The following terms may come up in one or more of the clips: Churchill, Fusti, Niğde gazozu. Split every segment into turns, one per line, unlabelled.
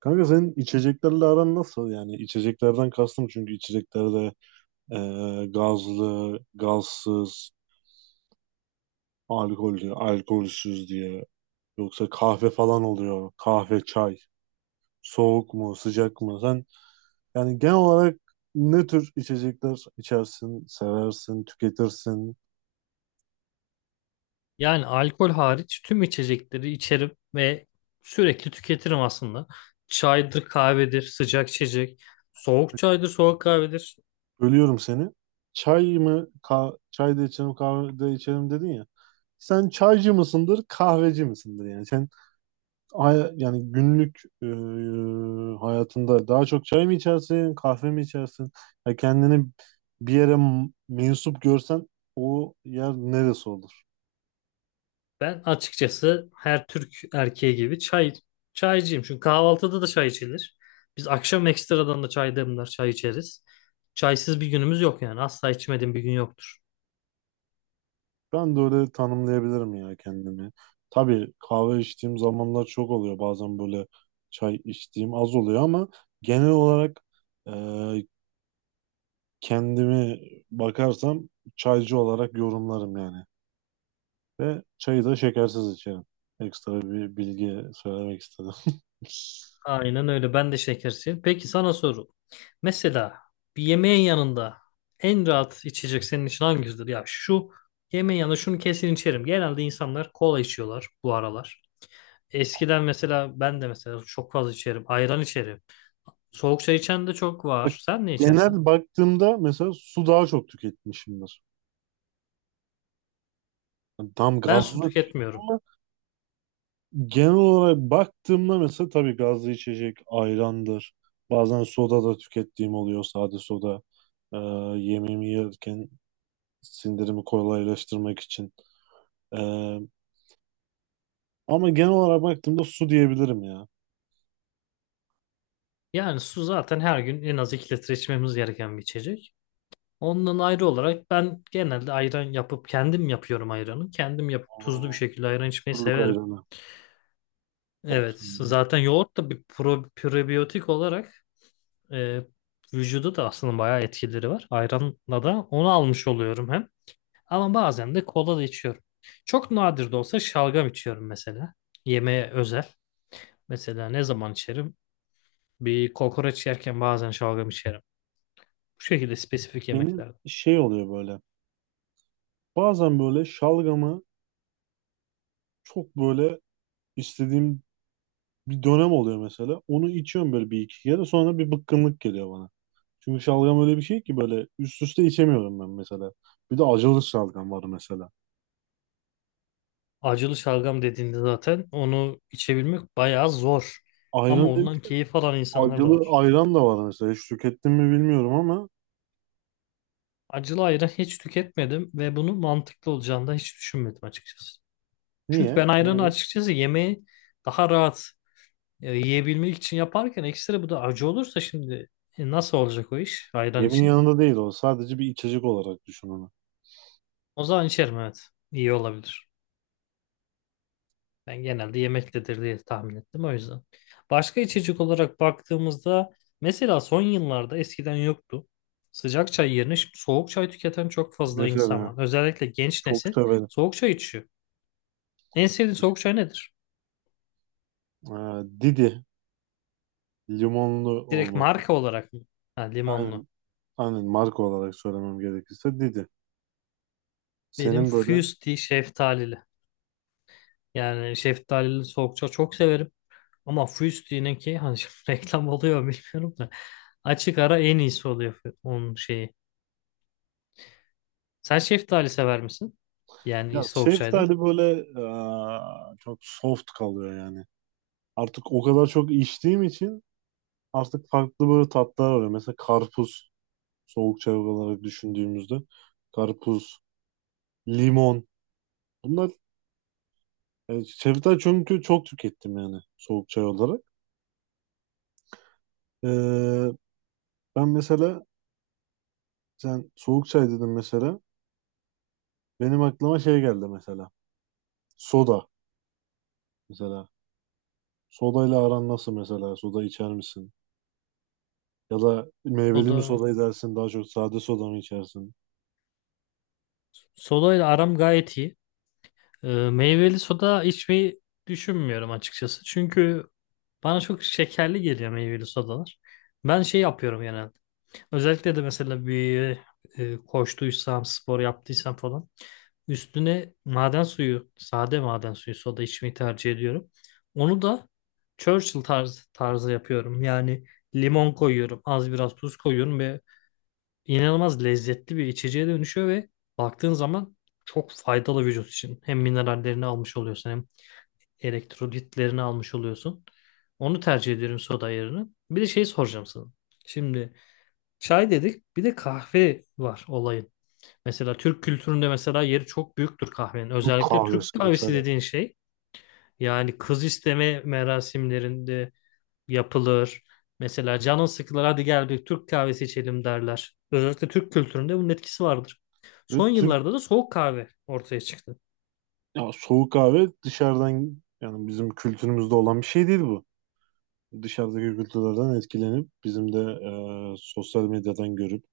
Kanka senin içeceklerle aran nasıl? Yani içeceklerden kastım, çünkü içeceklerde e, gazlı, gazsız, alkollü, alkolsüz diye. Yoksa kahve falan oluyor. Kahve, çay. Soğuk mu, sıcak mı? Sen yani genel olarak ne tür içecekler içersin, seversin, tüketirsin?
Yani alkol hariç tüm içecekleri içerim ve sürekli tüketirim aslında. Çaydır, kahvedir, sıcak içecek, soğuk çaydır, soğuk kahvedir.
Bölüyorum seni. Çay mı? Çay da içerim, kahve de içerim dedin ya. Sen çaycı mısındır, kahveci misindir yani? Yani günlük hayatında daha çok çay mı içersin, kahve mi içersin? Ya kendini bir yere mensup görsen o yer neresi olur?
Ben açıkçası her Türk erkeği gibi çaycıyım. Çünkü kahvaltıda da çay içilir. Biz akşam ekstradan da çay demler, çay içeriz. Çaysız bir günümüz yok yani. Asla içmediğim bir gün yoktur.
Ben de öyle tanımlayabilirim ya kendimi. Tabii kahve içtiğim zamanlar çok oluyor. Bazen böyle çay içtiğim az oluyor ama genel olarak e, kendimi bakarsam çaycı olarak yorumlarım yani. Ve çayı da şekersiz içerim. Ekstra bir bilgi söylemek istedim.
Aynen öyle. Ben de şekerciyim. Peki sana soru. Mesela bir yemeğin yanında en rahat içecek senin için hangisidir? Ya şu yemeğin yanında şunu kesin içerim. Genelde insanlar kola içiyorlar bu aralar. Eskiden mesela ben de mesela çok fazla içerim. Ayran içerim. Soğuk çay içen de çok
Bak,
var. Sen ne içersin?
genel baktığımda mesela su daha çok tüketmişimdir. Yani tam
Ben su
gazlı tüketiyorum
tüketmiyorum.
ama genel olarak baktığımda mesela tabii gazlı içecek ayrandır. Bazen soda da tükettiğim oluyor, sade soda. Ee, Yemeğimi yerken sindirimi kolaylaştırmak için. Ee, Ama genel olarak baktığımda su diyebilirim ya.
Yani su zaten her gün en az 2 litre içmemiz gereken bir içecek. Ondan ayrı olarak ben genelde ayran yapıp kendim yapıyorum ayranı. Kendim yapıp tuzlu bir
O
şekilde ayran içmeyi
kuruluk
severim.
ayranı. Çok
Evet,
seviyorum.
zaten yoğurt da bir probiyotik olarak e, vücuda da aslında bayağı etkileri var. Ayranla da onu almış oluyorum hem. Ama bazen de kola da içiyorum. Çok nadir de olsa şalgam içiyorum mesela. Yemeğe özel. Mesela ne zaman içerim? Bir kokoreç yerken bazen şalgam içerim. Bu şekilde spesifik
Benim
yemeklerde.
şey oluyor böyle. Bazen böyle şalgamı çok böyle istediğim bir dönem oluyor mesela. Onu içiyorum böyle bir iki kere sonra bir bıkkınlık geliyor bana. Çünkü şalgam öyle bir şey ki böyle üst üste içemiyorum ben mesela. Bir de acılı şalgam var mesela.
Acılı şalgam dediğinde zaten onu içebilmek bayağı zor.
Ayran.
Ama
Hmm.
ondan
Demiş ki
keyif alan insanlar da
acılı
var.
ayran da var mesela. Hiç tükettim mi bilmiyorum ama
Acılı ayran hiç tüketmedim ve bunun mantıklı olacağını da hiç düşünmedim açıkçası. Çünkü
niye?
ben ayranı
Neden?
açıkçası yemeği daha rahat yiyebilmek için yaparken ekstra bu da acı olursa şimdi nasıl olacak o iş ayran
Yemin
için?
yanında değil o. Sadece bir içecek olarak düşün onu.
O zaman içerim, evet. İyi olabilir. Ben genelde yemektedir diye tahmin ettim o yüzden. Başka içecek olarak baktığımızda mesela son yıllarda eskiden yoktu. Sıcak çay yerine şimdi soğuk çay tüketen çok fazla insan
Mesela
var. Özellikle genç
çok
nesil
severim.
soğuk çay içiyor. En sevdiğin soğuk çay nedir?
Ee, Didi, limonlu
Direkt
olması.
marka olarak mı? Ha, limonlu.
Aynen, aynen marka olarak söylemem gerekirse Didi.
Benim
Senin böyle.
Fusti şeftalili. Yani şeftalili soğukça çok severim. Ama Fusti'ninki hani şimdi reklam oluyor mu bilmiyorum da. Açık ara en iyisi oluyor onun şeyi. Sen şeftali sever misin? Yani
Ya
soğuk çayda.
şeftali böyle çok soft kalıyor yani. Artık o kadar çok içtiğim için artık farklı böyle tatlar var. Mesela karpuz, soğuk çay olarak düşündüğümüzde karpuz, limon, bunlar şeftali, çünkü çok tükettim yani soğuk çay olarak. Eee, Ben mesela, sen soğuk çay dedin mesela, benim aklıma şey geldi mesela, soda mesela. Sodayla aran nasıl mesela, soda içer misin? Ya da meyveli mi
Soda.
soda edersin, daha çok sade soda mı içersin?
Soda ile aram gayet iyi. Meyveli soda içmeyi düşünmüyorum açıkçası. Çünkü bana çok şekerli geliyor meyveli sodalar. Ben şey yapıyorum genelde. Özellikle de mesela bir koştuysam, spor yaptıysam falan üstüne maden suyu, sade maden suyu soda içmeyi tercih ediyorum. Onu da Churchill tarzı yapıyorum. Yani limon koyuyorum, az biraz tuz koyuyorum ve inanılmaz lezzetli bir içeceğe dönüşüyor ve baktığın zaman çok faydalı vücut için. Hem minerallerini almış oluyorsun hem elektrolitlerini almış oluyorsun. Onu tercih ediyorum soda yerine. Bir de şey soracağım sana. Şimdi çay dedik. Bir de kahve var olayın. Mesela Türk kültüründe mesela yeri çok büyüktür kahvenin.
Türk
Özellikle
kahvesi
Türk kahvesi
mesela.
dediğin şey yani kız isteme merasimlerinde yapılır. Mesela canın sıkılır, hadi gel bir Türk kahvesi içelim derler. Özellikle Türk kültüründe bunun etkisi vardır.
Ve
Son
Türk,
yıllarda da soğuk kahve ortaya çıktı.
ya soğuk kahve dışarıdan, yani bizim kültürümüzde olan bir şey değil bu. Dışarıdaki kültürlerden etkilenip bizim de sosyal medyadan görüp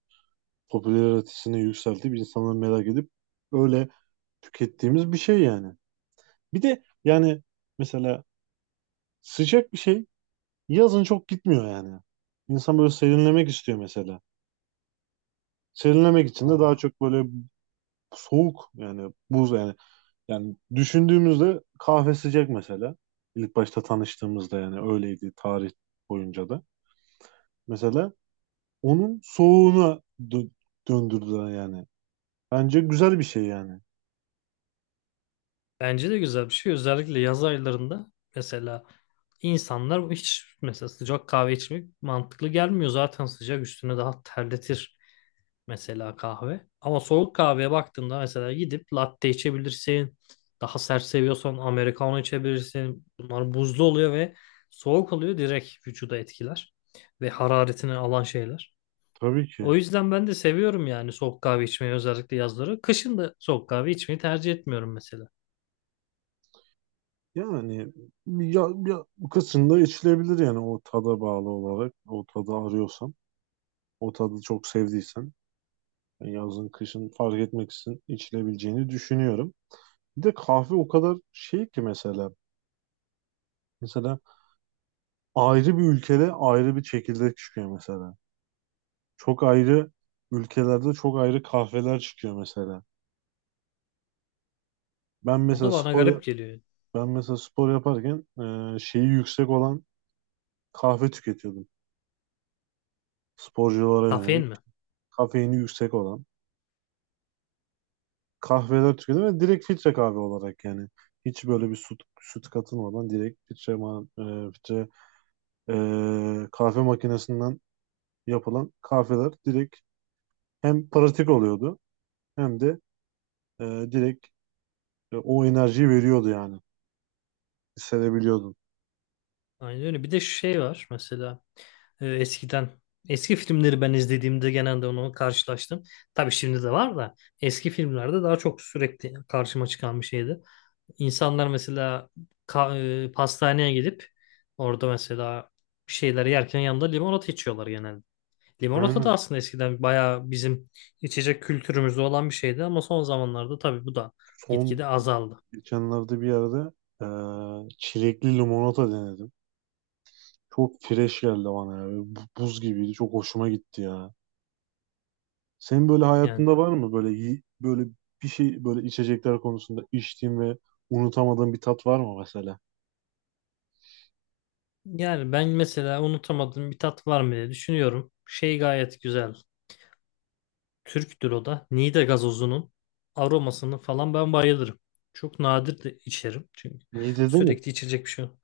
popülaritesini yükseltip insanları merak edip öyle tükettiğimiz bir şey yani. Bir de yani mesela sıcak bir şey yazın çok gitmiyor yani. İnsan böyle serinlemek istiyor mesela. Serinlemek için de daha
Vallahi.
çok böyle soğuk, yani buz yani. Yani düşündüğümüzde kahve sıcak mesela. İlk başta tanıştığımızda yani öyleydi, tarih boyunca da. Mesela onun soğuğuna döndürdüler yani. Bence güzel bir şey yani.
Bence de güzel bir şey. Özellikle yaz aylarında mesela insanlar hiç mesela sıcak kahve içmek mantıklı gelmiyor. Zaten sıcak üstüne daha terletir mesela kahve. Ama soğuk kahveye baktığında mesela gidip latte içebilirsin. Daha sert seviyorsan americano içebilirsin. Bunlar buzlu oluyor ve soğuk oluyor, direkt vücuda etkiler ve hararetini alan şeyler.
Tabii
O
ki.
yüzden ben de seviyorum yani soğuk kahve içmeyi özellikle yazları. Kışın da soğuk kahve içmeyi tercih etmiyorum mesela.
Yani ya bu kısımda içilebilir yani o tada bağlı olarak. O tadı arıyorsan, o tadı çok sevdiysen yani yazın kışın fark etmeksizin içilebileceğini düşünüyorum. Bir de kahve o kadar şey ki mesela. Mesela ayrı bir ülkede ayrı bir çekirdek çıkıyor mesela. Çok ayrı ülkelerde çok ayrı kahveler çıkıyor mesela. Ben
O da
mesela
bana
spor
garip geliyor yani.
Ben mesela spor yaparken şeyi yüksek olan kahve tüketiyordum. Sporculara yönelik
Kafein mi?
kafeini yüksek olan kahveler tüketiyordum ve direkt filtre kahve olarak yani. Hiç böyle bir süt katılmadan direkt filtre, filtre kahve makinesinden yapılan kahveler direkt hem pratik oluyordu hem de e, direkt o enerjiyi veriyordu yani. Hissedebiliyordun.
Aynen öyle. Bir de şey var mesela eskiden eski filmleri ben izlediğimde genelde onu karşılaştım. Tabii şimdi de var da eski filmlerde daha çok sürekli karşıma çıkan bir şeydi. İnsanlar mesela pastaneye gidip orada mesela bir şeyler yerken yanında limonata içiyorlar genelde. Limonata da
Aynen.
aslında eskiden bayağı bizim içecek kültürümüzde olan bir şeydi ama son zamanlarda tabii bu da
Son
gitgide azaldı.
Geçenlerde bir yerde çilekli limonata denedim. Çok fresh geldi bana ya. Böyle buz gibiydi. Çok hoşuma gitti ya. Senin böyle
Yani
hayatında var mı böyle böyle bir şey, böyle içecekler konusunda içtiğin ve unutamadığın bir tat var mı mesela?
Yani ben mesela unutamadığım bir tat var mı diye düşünüyorum. Şey gayet güzel. Türktür o da. Niğde gazozunun aromasını falan ben bayılırım. Çok nadir de içerim. Çünkü
Niğde'de mi?
sürekli içecek bir şey yok.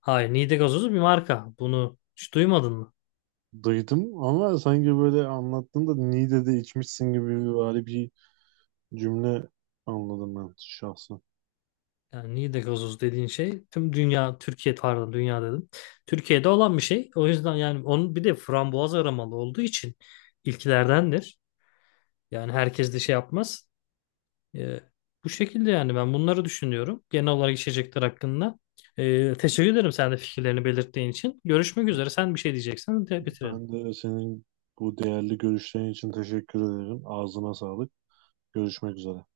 Hayır, Niğde gazozu bir marka. Bunu hiç duymadın mı?
Duydum ama sanki böyle anlattığında Niğde'de içmişsin gibi böyle bir cümle anladım ben şahsen.
Yani Niğde gazozu dediğin şey tüm dünya, Türkiye, pardon, dünya dedim. Türkiye'de olan bir şey. O yüzden yani onun bir de frambuaz aromalı olduğu için ilklerdendir. Yani herkes de şey yapmaz. E, Bu şekilde yani ben bunları düşünüyorum genel olarak içecekler hakkında. Teşekkür ederim sen de fikirlerini belirttiğin için. Görüşmek üzere. Sen bir şey diyeceksen de
Ben
bitirelim.
de senin bu değerli görüşlerin için teşekkür ederim. Ağzına sağlık. Görüşmek üzere.